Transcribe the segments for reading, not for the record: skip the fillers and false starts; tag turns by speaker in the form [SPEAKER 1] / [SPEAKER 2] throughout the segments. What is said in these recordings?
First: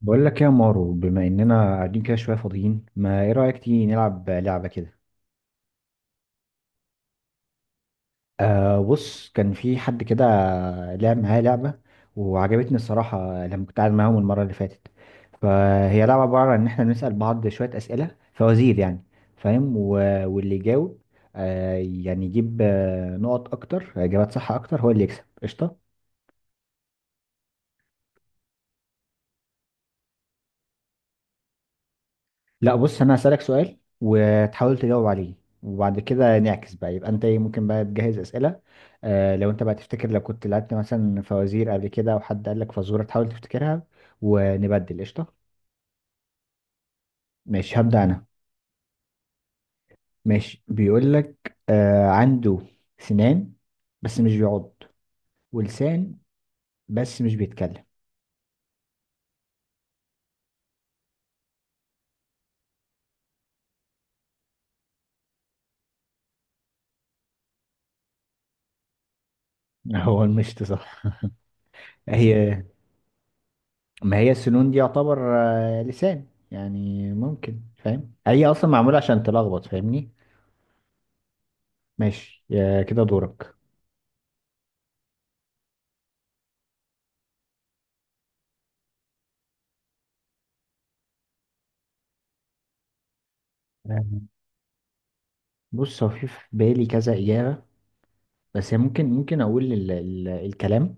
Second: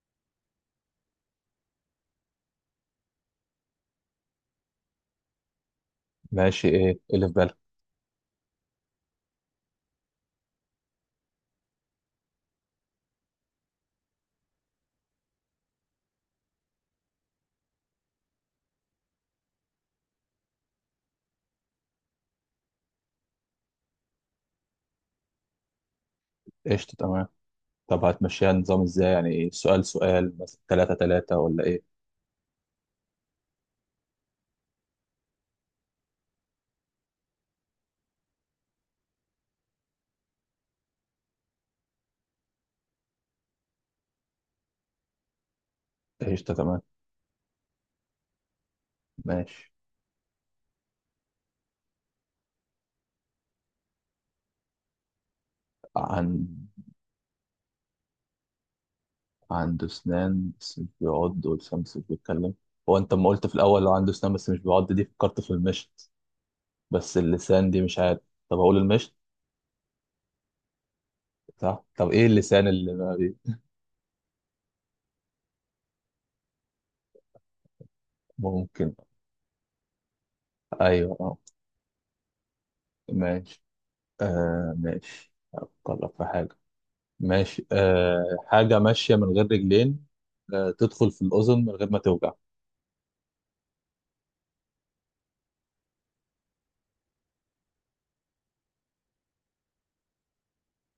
[SPEAKER 1] بقول لك إيه يا مارو، بما اننا قاعدين كده شويه فاضيين، ما ايه رايك تيجي نلعب لعبه كده؟
[SPEAKER 2] ماشي. ايه إيه اللي في بالك؟
[SPEAKER 1] بص، كان في حد كده لعب معايا لعبه وعجبتني الصراحه لما كنت قاعد معاهم المره اللي فاتت. فهي لعبه عباره عن ان احنا بنسال بعض شويه اسئله، فوازير يعني، فاهم واللي يجاوب يجيب نقط اكتر، اجابات صح اكتر، هو اللي يكسب قشطه.
[SPEAKER 2] قشطة، تمام. طب هتمشيها نظام ازاي؟ يعني ايه، سؤال سؤال مثلا، تلاتة تلاتة، ولا ايه؟
[SPEAKER 1] لا بص، انا هسألك سؤال وتحاول تجاوب عليه، وبعد كده نعكس بقى، يبقى انت إيه، ممكن بقى تجهز اسئله. لو انت بقى تفتكر لو كنت لعبت مثلا فوازير قبل كده او حد قال لك فزوره تحاول تفتكرها، ونبدل قشطه.
[SPEAKER 2] قشطة، تمام.
[SPEAKER 1] ماشي هبدا انا.
[SPEAKER 2] ماشي.
[SPEAKER 1] ماشي، بيقول لك عنده سنان بس مش بيعض، ولسان
[SPEAKER 2] عن
[SPEAKER 1] بس مش بيتكلم.
[SPEAKER 2] عنده اسنان بس مش بيعض، ولسان بس مش بيتكلم. هو انت لما قلت في الاول لو عنده اسنان بس مش بيعض، دي فكرت في المشط، بس اللسان دي مش عارف. طب اقول المشط؟
[SPEAKER 1] هو المشط صح.
[SPEAKER 2] صح. طب ايه
[SPEAKER 1] هي
[SPEAKER 2] اللسان اللي ما بي...
[SPEAKER 1] ما هي السنون دي يعتبر لسان يعني، ممكن، فاهم؟ هي اصلا
[SPEAKER 2] ممكن؟
[SPEAKER 1] معموله عشان تلخبط، فاهمني.
[SPEAKER 2] ايوه، اه.
[SPEAKER 1] ماشي يا كده دورك.
[SPEAKER 2] ماشي. ماشي، افكر لك في حاجة. ماشي. حاجة ماشية من غير رجلين. تدخل في الأذن من غير ما توجع.
[SPEAKER 1] آه، بص هو في بالي كذا إجابة بس هي ممكن أقول ال الكلام.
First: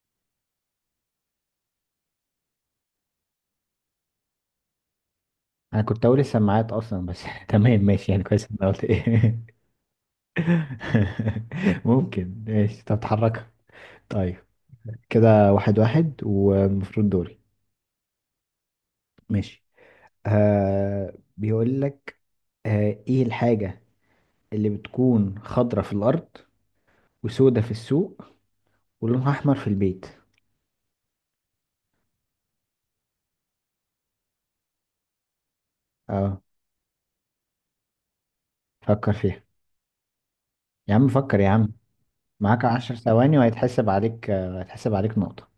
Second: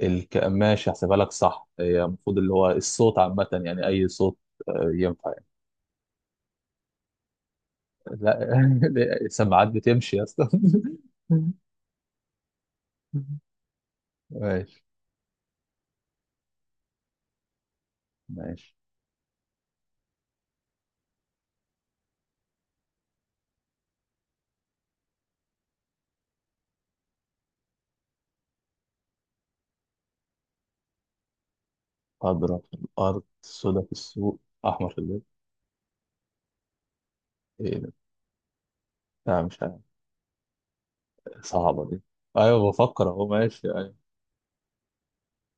[SPEAKER 2] ماشي، هحسبها لك. صح، هي المفروض اللي هو الصوت عامة، يعني أي صوت ينفع يعني.
[SPEAKER 1] أنا كنت أقول السماعات أصلا بس تمام، ماشي يعني، كويس إن
[SPEAKER 2] لا.
[SPEAKER 1] أنا قلت إيه.
[SPEAKER 2] السماعات بتمشي يا اسطى.
[SPEAKER 1] ممكن، ماشي تتحرك. طيب،
[SPEAKER 2] ماشي.
[SPEAKER 1] كده واحد واحد والمفروض دوري.
[SPEAKER 2] ماشي.
[SPEAKER 1] ماشي، بيقول لك آه، إيه الحاجة اللي بتكون خضرة في الأرض وسودة في السوق ولونها أحمر في البيت؟
[SPEAKER 2] أضرب في الأرض، سودا في السوق، أحمر في البيت.
[SPEAKER 1] اه،
[SPEAKER 2] إيه ده؟
[SPEAKER 1] فكر فيها.
[SPEAKER 2] لا، مش عارف.
[SPEAKER 1] يا عم فكر يا عم،
[SPEAKER 2] صعبة دي.
[SPEAKER 1] معاك
[SPEAKER 2] أيوة،
[SPEAKER 1] عشر
[SPEAKER 2] بفكر أهو.
[SPEAKER 1] ثواني
[SPEAKER 2] ماشي.
[SPEAKER 1] وهيتحسب
[SPEAKER 2] أيوة.
[SPEAKER 1] عليك آه، هيتحسب عليك نقطة.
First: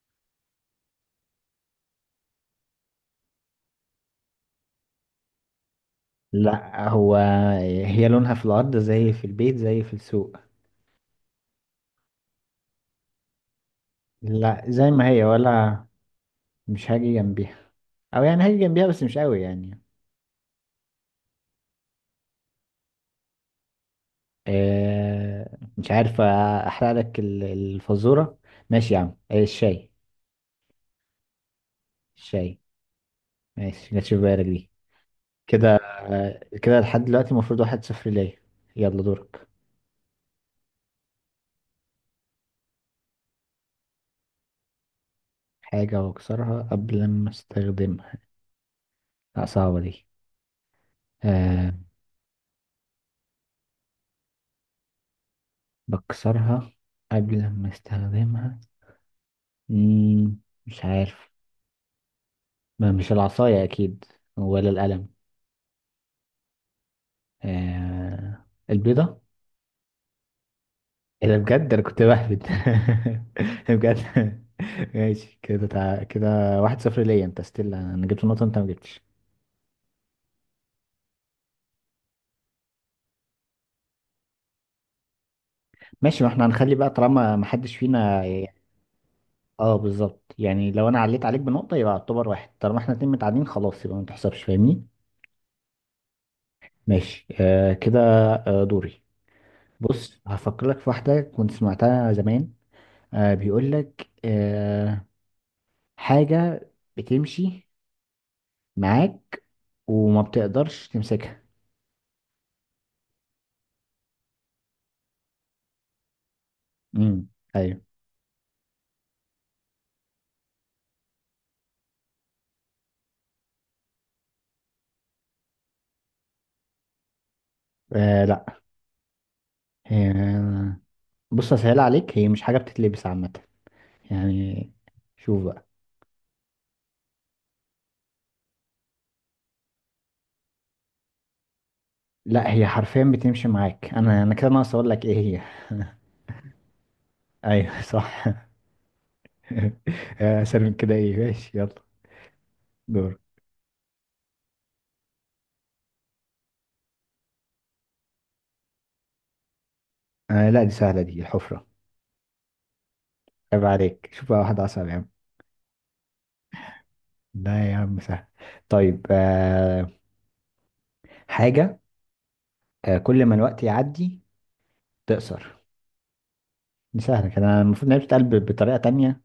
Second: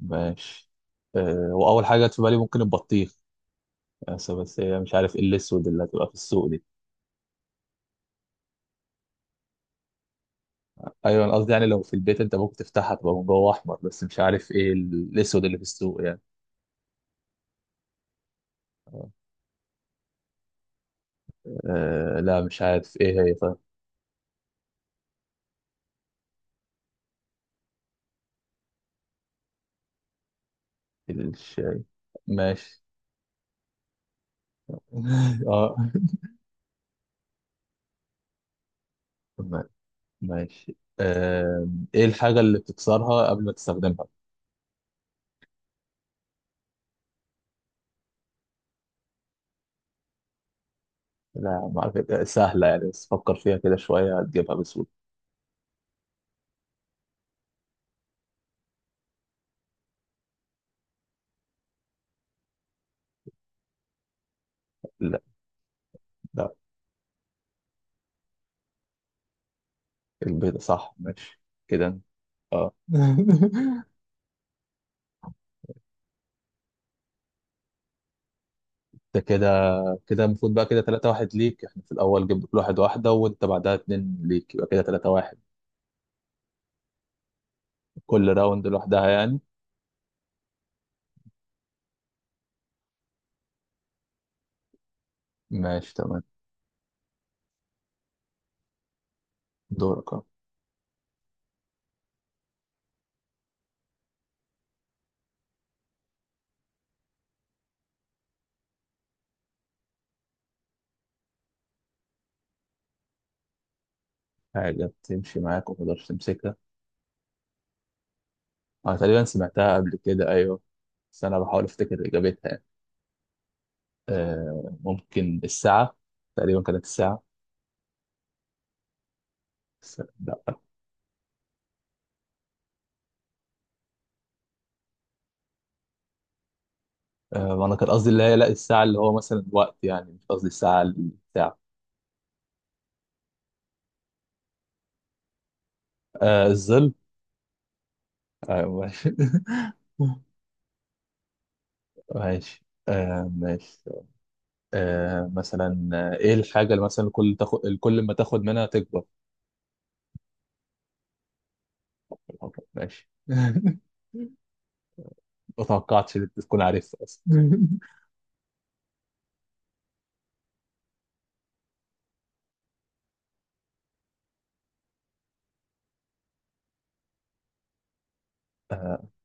[SPEAKER 2] ماشي. وأول حاجة جت في بالي ممكن البطيخ، بس هي مش عارف إيه الأسود اللي هتبقى في السوق دي.
[SPEAKER 1] لا، هو هي لونها في الأرض زي في البيت زي في السوق.
[SPEAKER 2] ايوه، انا قصدي يعني لو في البيت انت ممكن تفتحها تبقى من جوه احمر، بس مش عارف
[SPEAKER 1] لا
[SPEAKER 2] ايه
[SPEAKER 1] زي ما هي،
[SPEAKER 2] الاسود اللي في
[SPEAKER 1] ولا
[SPEAKER 2] السوق يعني.
[SPEAKER 1] مش هاجي جنبيها، أو يعني هاجي جنبيها بس مش قوي يعني.
[SPEAKER 2] لا، مش عارف ايه هي. طيب.
[SPEAKER 1] آه مش عارف، أحرق لك الفزورة. ماشي يا عم آه، الشاي.
[SPEAKER 2] الشاي.
[SPEAKER 1] الشاي.
[SPEAKER 2] ماشي.
[SPEAKER 1] ماشي، جاتش في بالك دي. كده
[SPEAKER 2] اه.
[SPEAKER 1] آه، كده لحد دلوقتي المفروض واحد صفر ليا. يلا دورك.
[SPEAKER 2] ما- ماشي. ايه الحاجة اللي بتكسرها قبل ما تستخدمها؟
[SPEAKER 1] حاجة وأكسرها قبل ما أستخدمها؟ لا صعبة دي.
[SPEAKER 2] لا،
[SPEAKER 1] آه،
[SPEAKER 2] ما اعرف إيه. سهلة يعني، بس فكر فيها كده شوية، هتجيبها بسهولة.
[SPEAKER 1] بكسرها قبل ما استخدمها. مم، مش عارف. ما مش العصاية أكيد، ولا القلم.
[SPEAKER 2] لا، لا.
[SPEAKER 1] آه البيضة.
[SPEAKER 2] البيضة؟ صح،
[SPEAKER 1] إيه ده،
[SPEAKER 2] ماشي.
[SPEAKER 1] بجد أنا
[SPEAKER 2] كده،
[SPEAKER 1] كنت بهبد.
[SPEAKER 2] اه.
[SPEAKER 1] بجد. ماشي كده كده، واحد صفر ليا، أنت ستيل أنا جبت نقطة أنت ما جبتش.
[SPEAKER 2] ده كده المفروض بقى كده 3 واحد ليك. احنا في الاول جبنا كل واحد واحدة، وانت بعدها اتنين ليك، يبقى كده 3 واحد.
[SPEAKER 1] ماشي، ما احنا هنخلي بقى طالما ما حدش فينا.
[SPEAKER 2] كل راوند لوحدها يعني.
[SPEAKER 1] اه بالظبط يعني، لو أنا عليت عليك بنقطة يبقى اعتبر واحد، طالما احنا اتنين متعادلين خلاص يبقى ما تحسبش، فاهمني.
[SPEAKER 2] ماشي، تمام.
[SPEAKER 1] ماشي، آه كده. آه دوري.
[SPEAKER 2] دورك
[SPEAKER 1] بص
[SPEAKER 2] أهو.
[SPEAKER 1] هفكر لك في واحدة كنت سمعتها زمان. آه بيقول لك آه، حاجة بتمشي معاك وما بتقدرش تمسكها.
[SPEAKER 2] حاجة بتمشي معاك وما تقدرش تمسكها؟
[SPEAKER 1] امم ايوه.
[SPEAKER 2] أنا تقريبا سمعتها قبل كده، أيوه، بس أنا بحاول أفتكر إجابتها يعني. ممكن الساعة، تقريبا كانت الساعة،
[SPEAKER 1] آه لا.
[SPEAKER 2] بس لا.
[SPEAKER 1] آه بص، هسهل عليك، هي مش حاجة بتتلبس عامة يعني، شوف بقى.
[SPEAKER 2] أنا كان قصدي اللي هي، لا، الساعة اللي هو مثلا وقت، يعني مش قصدي الساعة الساعة.
[SPEAKER 1] لا هي حرفيا بتمشي معاك، انا كده ناقص اقول لك ايه هي.
[SPEAKER 2] الظل.
[SPEAKER 1] ايوه صح.
[SPEAKER 2] أيوه، ماشي.
[SPEAKER 1] آه، اسهل من كده، ايه ماشي يلا.
[SPEAKER 2] ماشي.
[SPEAKER 1] دور.
[SPEAKER 2] ماشي. مثلا، إيه الحاجة اللي مثلا كل ما تاخد منها تكبر؟
[SPEAKER 1] آه لا دي سهلة، دي الحفرة.
[SPEAKER 2] ماشي.
[SPEAKER 1] عيب عليك، شوف بقى واحدة اصعب يا عم.
[SPEAKER 2] ما توقعتش ان انت تكون عارفها اصلا.
[SPEAKER 1] لا يا عم سهل. طيب آه، حاجة آه، كل ما الوقت يعدي تقصر. دي سهلة، كده أنا المفروض إنها بتتقال بطريقة
[SPEAKER 2] آه,
[SPEAKER 1] تانية.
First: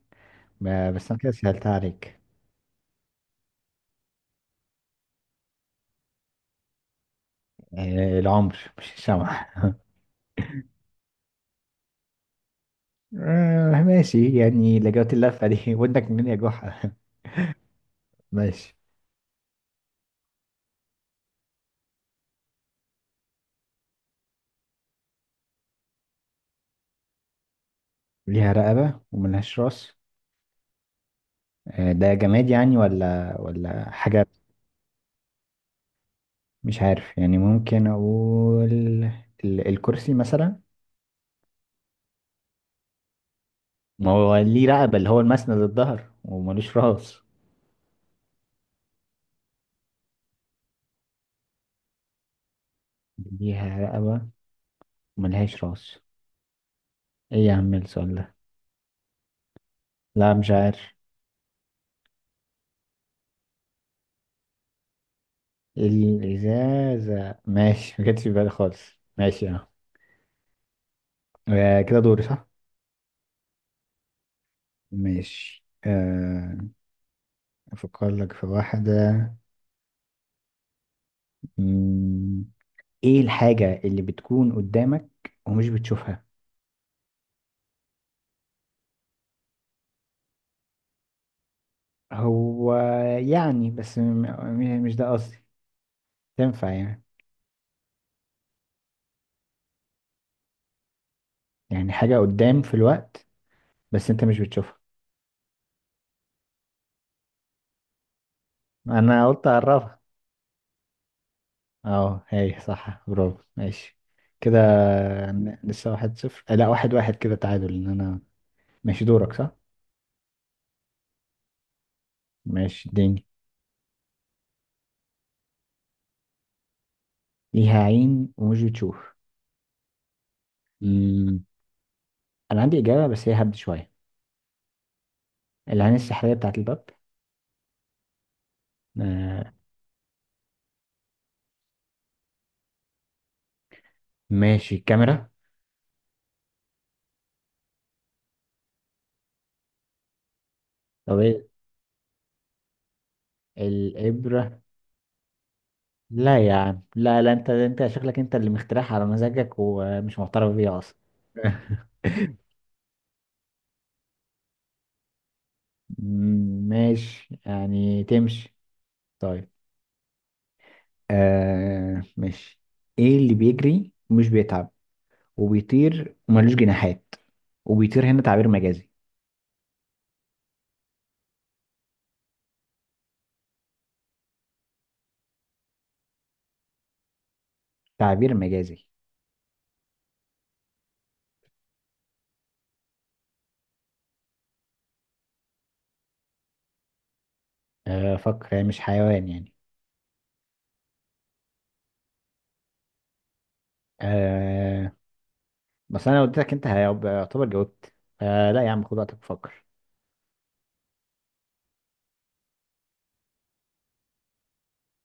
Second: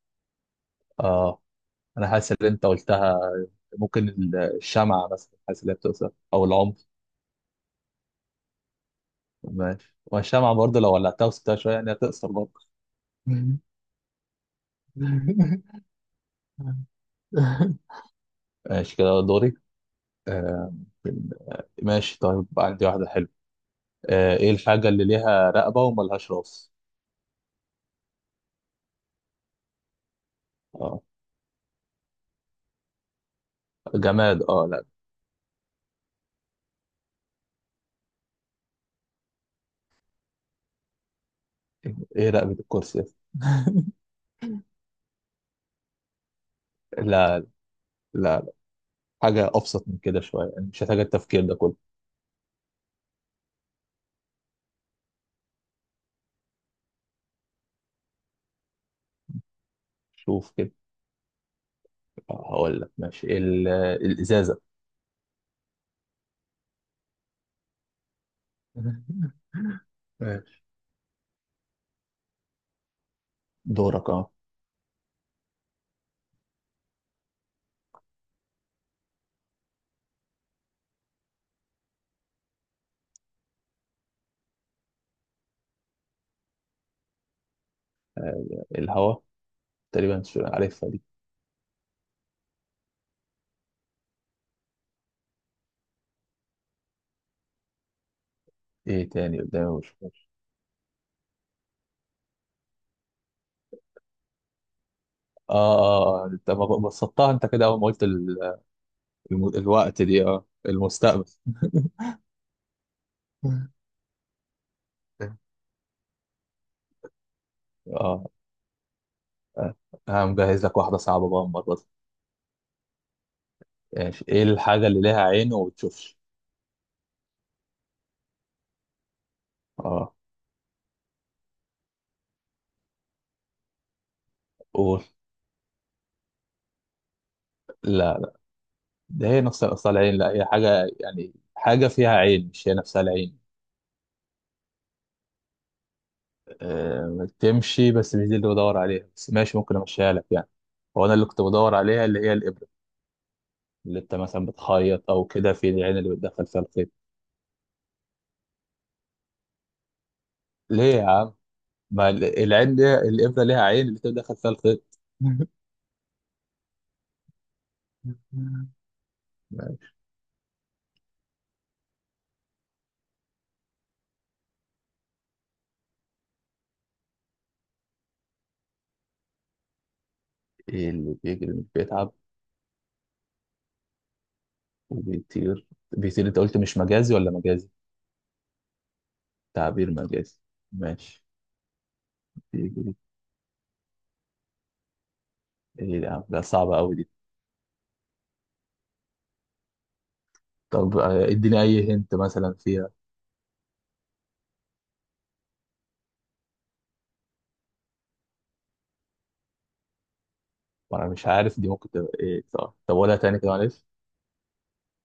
[SPEAKER 1] آه، بس أنا كده
[SPEAKER 2] اه،
[SPEAKER 1] سهلتها
[SPEAKER 2] انا
[SPEAKER 1] عليك.
[SPEAKER 2] حاسس ان انت قلتها. ممكن الشمعة مثلا، حاسس ان هي بتقصر، او العنف.
[SPEAKER 1] آه العمر، مش الشمع.
[SPEAKER 2] ماشي، والشمعة برضه لو ولعتها وسبتها شوية يعني هتقصر برضه.
[SPEAKER 1] آه ماشي يعني، لجوت اللفة دي ودك منين يا جحا. ماشي.
[SPEAKER 2] ماشي، كده دوري. آه ماشي، طيب عندي واحدة حلوة. ايه الحاجة اللي ليها رقبة وملهاش راس؟
[SPEAKER 1] ليها رقبة وملهاش راس.
[SPEAKER 2] اه.
[SPEAKER 1] آه ده جماد يعني ولا حاجة؟
[SPEAKER 2] جماد، اه، لا.
[SPEAKER 1] مش عارف يعني، ممكن أقول الكرسي مثلا.
[SPEAKER 2] ايه، رقبة الكرسي؟
[SPEAKER 1] ما هو ليه رقبة، اللي هو المسند الظهر، وملوش راس.
[SPEAKER 2] لا، لا. حاجة أبسط من كده شوية، يعني مش محتاجة التفكير ده كله.
[SPEAKER 1] ليها رقبة، ملهاش راس، ايه يا عم السؤال ده. لا مش
[SPEAKER 2] شوف كده.
[SPEAKER 1] عارف.
[SPEAKER 2] هقول لك، ماشي، الازازه.
[SPEAKER 1] الإزازة، ماشي ما جاتش في بالي خالص. ماشي اه.
[SPEAKER 2] ماشي.
[SPEAKER 1] آه، كده دوري صح.
[SPEAKER 2] دورك، اه.
[SPEAKER 1] ماشي آه، أفكر لك في واحدة. مم، ايه الحاجة اللي بتكون قدامك ومش بتشوفها؟
[SPEAKER 2] الهواء؟ تقريبا مش عارفها دي.
[SPEAKER 1] هو يعني، بس مش ده قصدي، تنفع يعني.
[SPEAKER 2] ايه تاني قدامي؟ مش فاكر.
[SPEAKER 1] يعني حاجة قدام في الوقت، بس انت مش بتشوفها.
[SPEAKER 2] اه، اه. انت بسطتها انت، كده اول ما قلت
[SPEAKER 1] انا قلت اعرفها.
[SPEAKER 2] الوقت دي. اه، المستقبل.
[SPEAKER 1] اه هي صح، برافو ماشي. كده لسه واحد صفر آه، لا واحد واحد كده، تعادل ان انا.
[SPEAKER 2] اه.
[SPEAKER 1] ماشي دورك صح.
[SPEAKER 2] آه. انا مجهز لك واحده صعبه بقى المره دي.
[SPEAKER 1] ماشي اديني.
[SPEAKER 2] ماشي. ايه الحاجه اللي ليها عين وما بتشوفش؟
[SPEAKER 1] ليها عين ومش بتشوف.
[SPEAKER 2] اه.
[SPEAKER 1] مم. انا عندي اجابة بس هي هبد شوية،
[SPEAKER 2] قول.
[SPEAKER 1] العين السحرية بتاعت الباب.
[SPEAKER 2] لا، ده هي
[SPEAKER 1] آه.
[SPEAKER 2] نفس اصل العين، لا هي حاجه يعني، حاجه فيها عين مش هي نفسها العين.
[SPEAKER 1] ماشي، الكاميرا.
[SPEAKER 2] تمشي، بس مش دي اللي بدور عليها، بس ماشي، ممكن امشيها لك يعني. هو انا
[SPEAKER 1] طب
[SPEAKER 2] اللي كنت
[SPEAKER 1] ايه،
[SPEAKER 2] بدور عليها اللي هي الابره، اللي انت مثلا
[SPEAKER 1] الإبرة؟
[SPEAKER 2] بتخيط او كده في العين اللي
[SPEAKER 1] لا
[SPEAKER 2] بتدخل
[SPEAKER 1] يا
[SPEAKER 2] فيها
[SPEAKER 1] عم
[SPEAKER 2] الخيط.
[SPEAKER 1] لا لا، انت انت شكلك انت اللي مخترعها على مزاجك ومش معترف بيها
[SPEAKER 2] ليه
[SPEAKER 1] اصلا.
[SPEAKER 2] يا عم؟ ما العين، ليها الابره، ليها عين اللي بتدخل فيها الخيط.
[SPEAKER 1] ماشي يعني تمشي. طيب آه ماشي. ايه اللي بيجري ومش بيتعب، وبيطير وملوش جناحات، وبيطير هنا تعبير مجازي.
[SPEAKER 2] ايه اللي بيجري مش بيتعب، وبيطير؟ بيطير، انت قلت مش مجازي ولا مجازي؟
[SPEAKER 1] تعبير مجازي.
[SPEAKER 2] تعبير مجازي. ماشي. بيجري؟ ايه ده يا عم؟ ده صعبة قوي دي.
[SPEAKER 1] آه فكر، يعني مش حيوان يعني.
[SPEAKER 2] طب اديني اي هنت مثلا فيها.
[SPEAKER 1] آه بس انا لو اديتك انت هيبقى، يعتبر جاوبت. آه لا يا عم، خد وقتك وفكر.
[SPEAKER 2] وانا مش عارف دي ممكن تبقى ايه. طب قولها تاني كده، معلش.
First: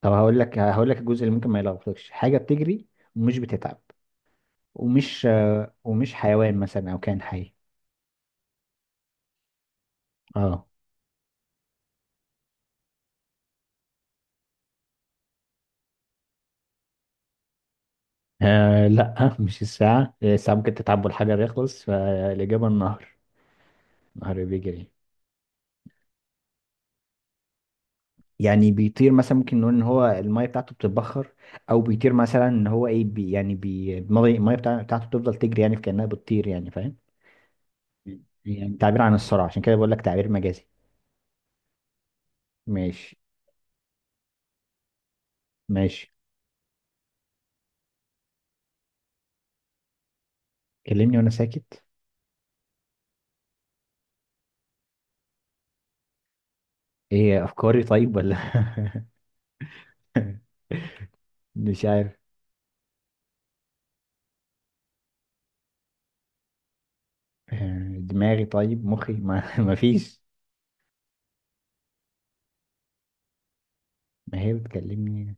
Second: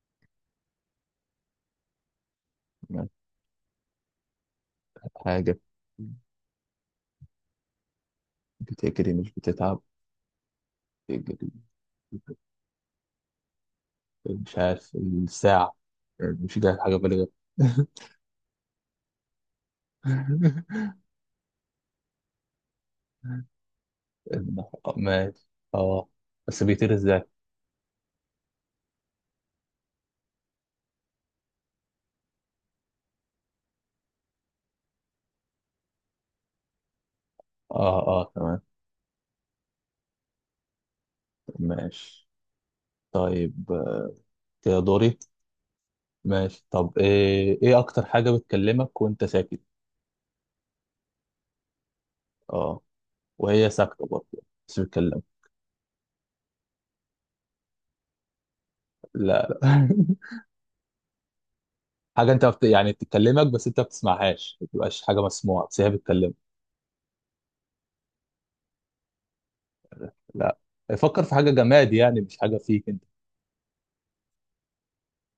[SPEAKER 1] طب هقول لك الجزء اللي ممكن ما يلخبطكش، حاجة بتجري
[SPEAKER 2] ما
[SPEAKER 1] ومش بتتعب، ومش
[SPEAKER 2] حاجة
[SPEAKER 1] آه ومش حيوان مثلا او كائن حي.
[SPEAKER 2] بتجري مش بتتعب.
[SPEAKER 1] اه.
[SPEAKER 2] بتجري. مش عارف، الساعة يعني، مش جاي حاجة بالغة.
[SPEAKER 1] آه لا مش الساعة، الساعة ممكن تتعب والحجر يخلص، فالإجابة النهر. النهر بيجري.
[SPEAKER 2] ماشي. اه. بس بيطير ازاي؟
[SPEAKER 1] يعني بيطير مثلا، ممكن نقول ان هو الميه بتاعته بتتبخر، او بيطير مثلا ان هو ايه بي يعني بي المية بتاعته بتفضل تجري يعني كانها بتطير يعني، فاهم.
[SPEAKER 2] اه، اه، تمام.
[SPEAKER 1] يعني تعبير عن السرعه، عشان كده بقول لك تعبير مجازي.
[SPEAKER 2] ماشي.
[SPEAKER 1] ماشي.
[SPEAKER 2] طيب كده دوري.
[SPEAKER 1] ماشي،
[SPEAKER 2] ماشي. طب ايه اكتر حاجة بتكلمك وانت ساكت؟
[SPEAKER 1] كلمني وانا ساكت.
[SPEAKER 2] اه، وهي ساكتة برضه، بس بتكلمك.
[SPEAKER 1] ايه، افكاري طيب ولا؟
[SPEAKER 2] لا، لا.
[SPEAKER 1] مش عارف.
[SPEAKER 2] حاجة انت يعني بتكلمك بس انت ما بتسمعهاش، ما بتبقاش حاجة مسموعة، بس هي بتكلمك.
[SPEAKER 1] آه، دماغي طيب، مخي ما ما فيش.
[SPEAKER 2] لا. فكر في حاجة جماد يعني، مش حاجة فيك انت.
[SPEAKER 1] ما هي بتكلمني،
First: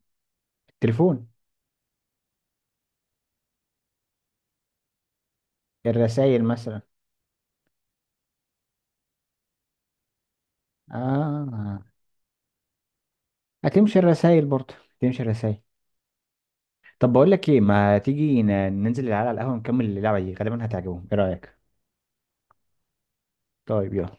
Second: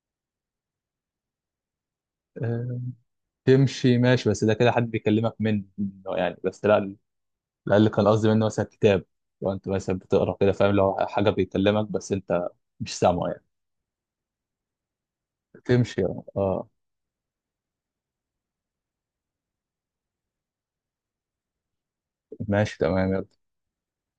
[SPEAKER 1] التليفون.
[SPEAKER 2] آه، تمشي، ماشي، بس ده كده حد بيكلمك منه يعني،
[SPEAKER 1] الرسائل
[SPEAKER 2] بس
[SPEAKER 1] مثلا.
[SPEAKER 2] لا. الأقل كان قصدي منه مثلا كتاب. لو انت مثلا بتقرا كده، فاهم، لو حاجة
[SPEAKER 1] اه،
[SPEAKER 2] بيكلمك بس انت مش سامعه يعني.
[SPEAKER 1] هتمشي الرسائل برضه. تمشي الرسائل.
[SPEAKER 2] تمشي، اه.
[SPEAKER 1] طب بقول لك ايه، ما تيجي ننزل العيال على القهوه نكمل اللعبه دي، غالبا هتعجبهم، ايه رايك؟
[SPEAKER 2] ماشي، تمام، يلا.
[SPEAKER 1] طيب يلا.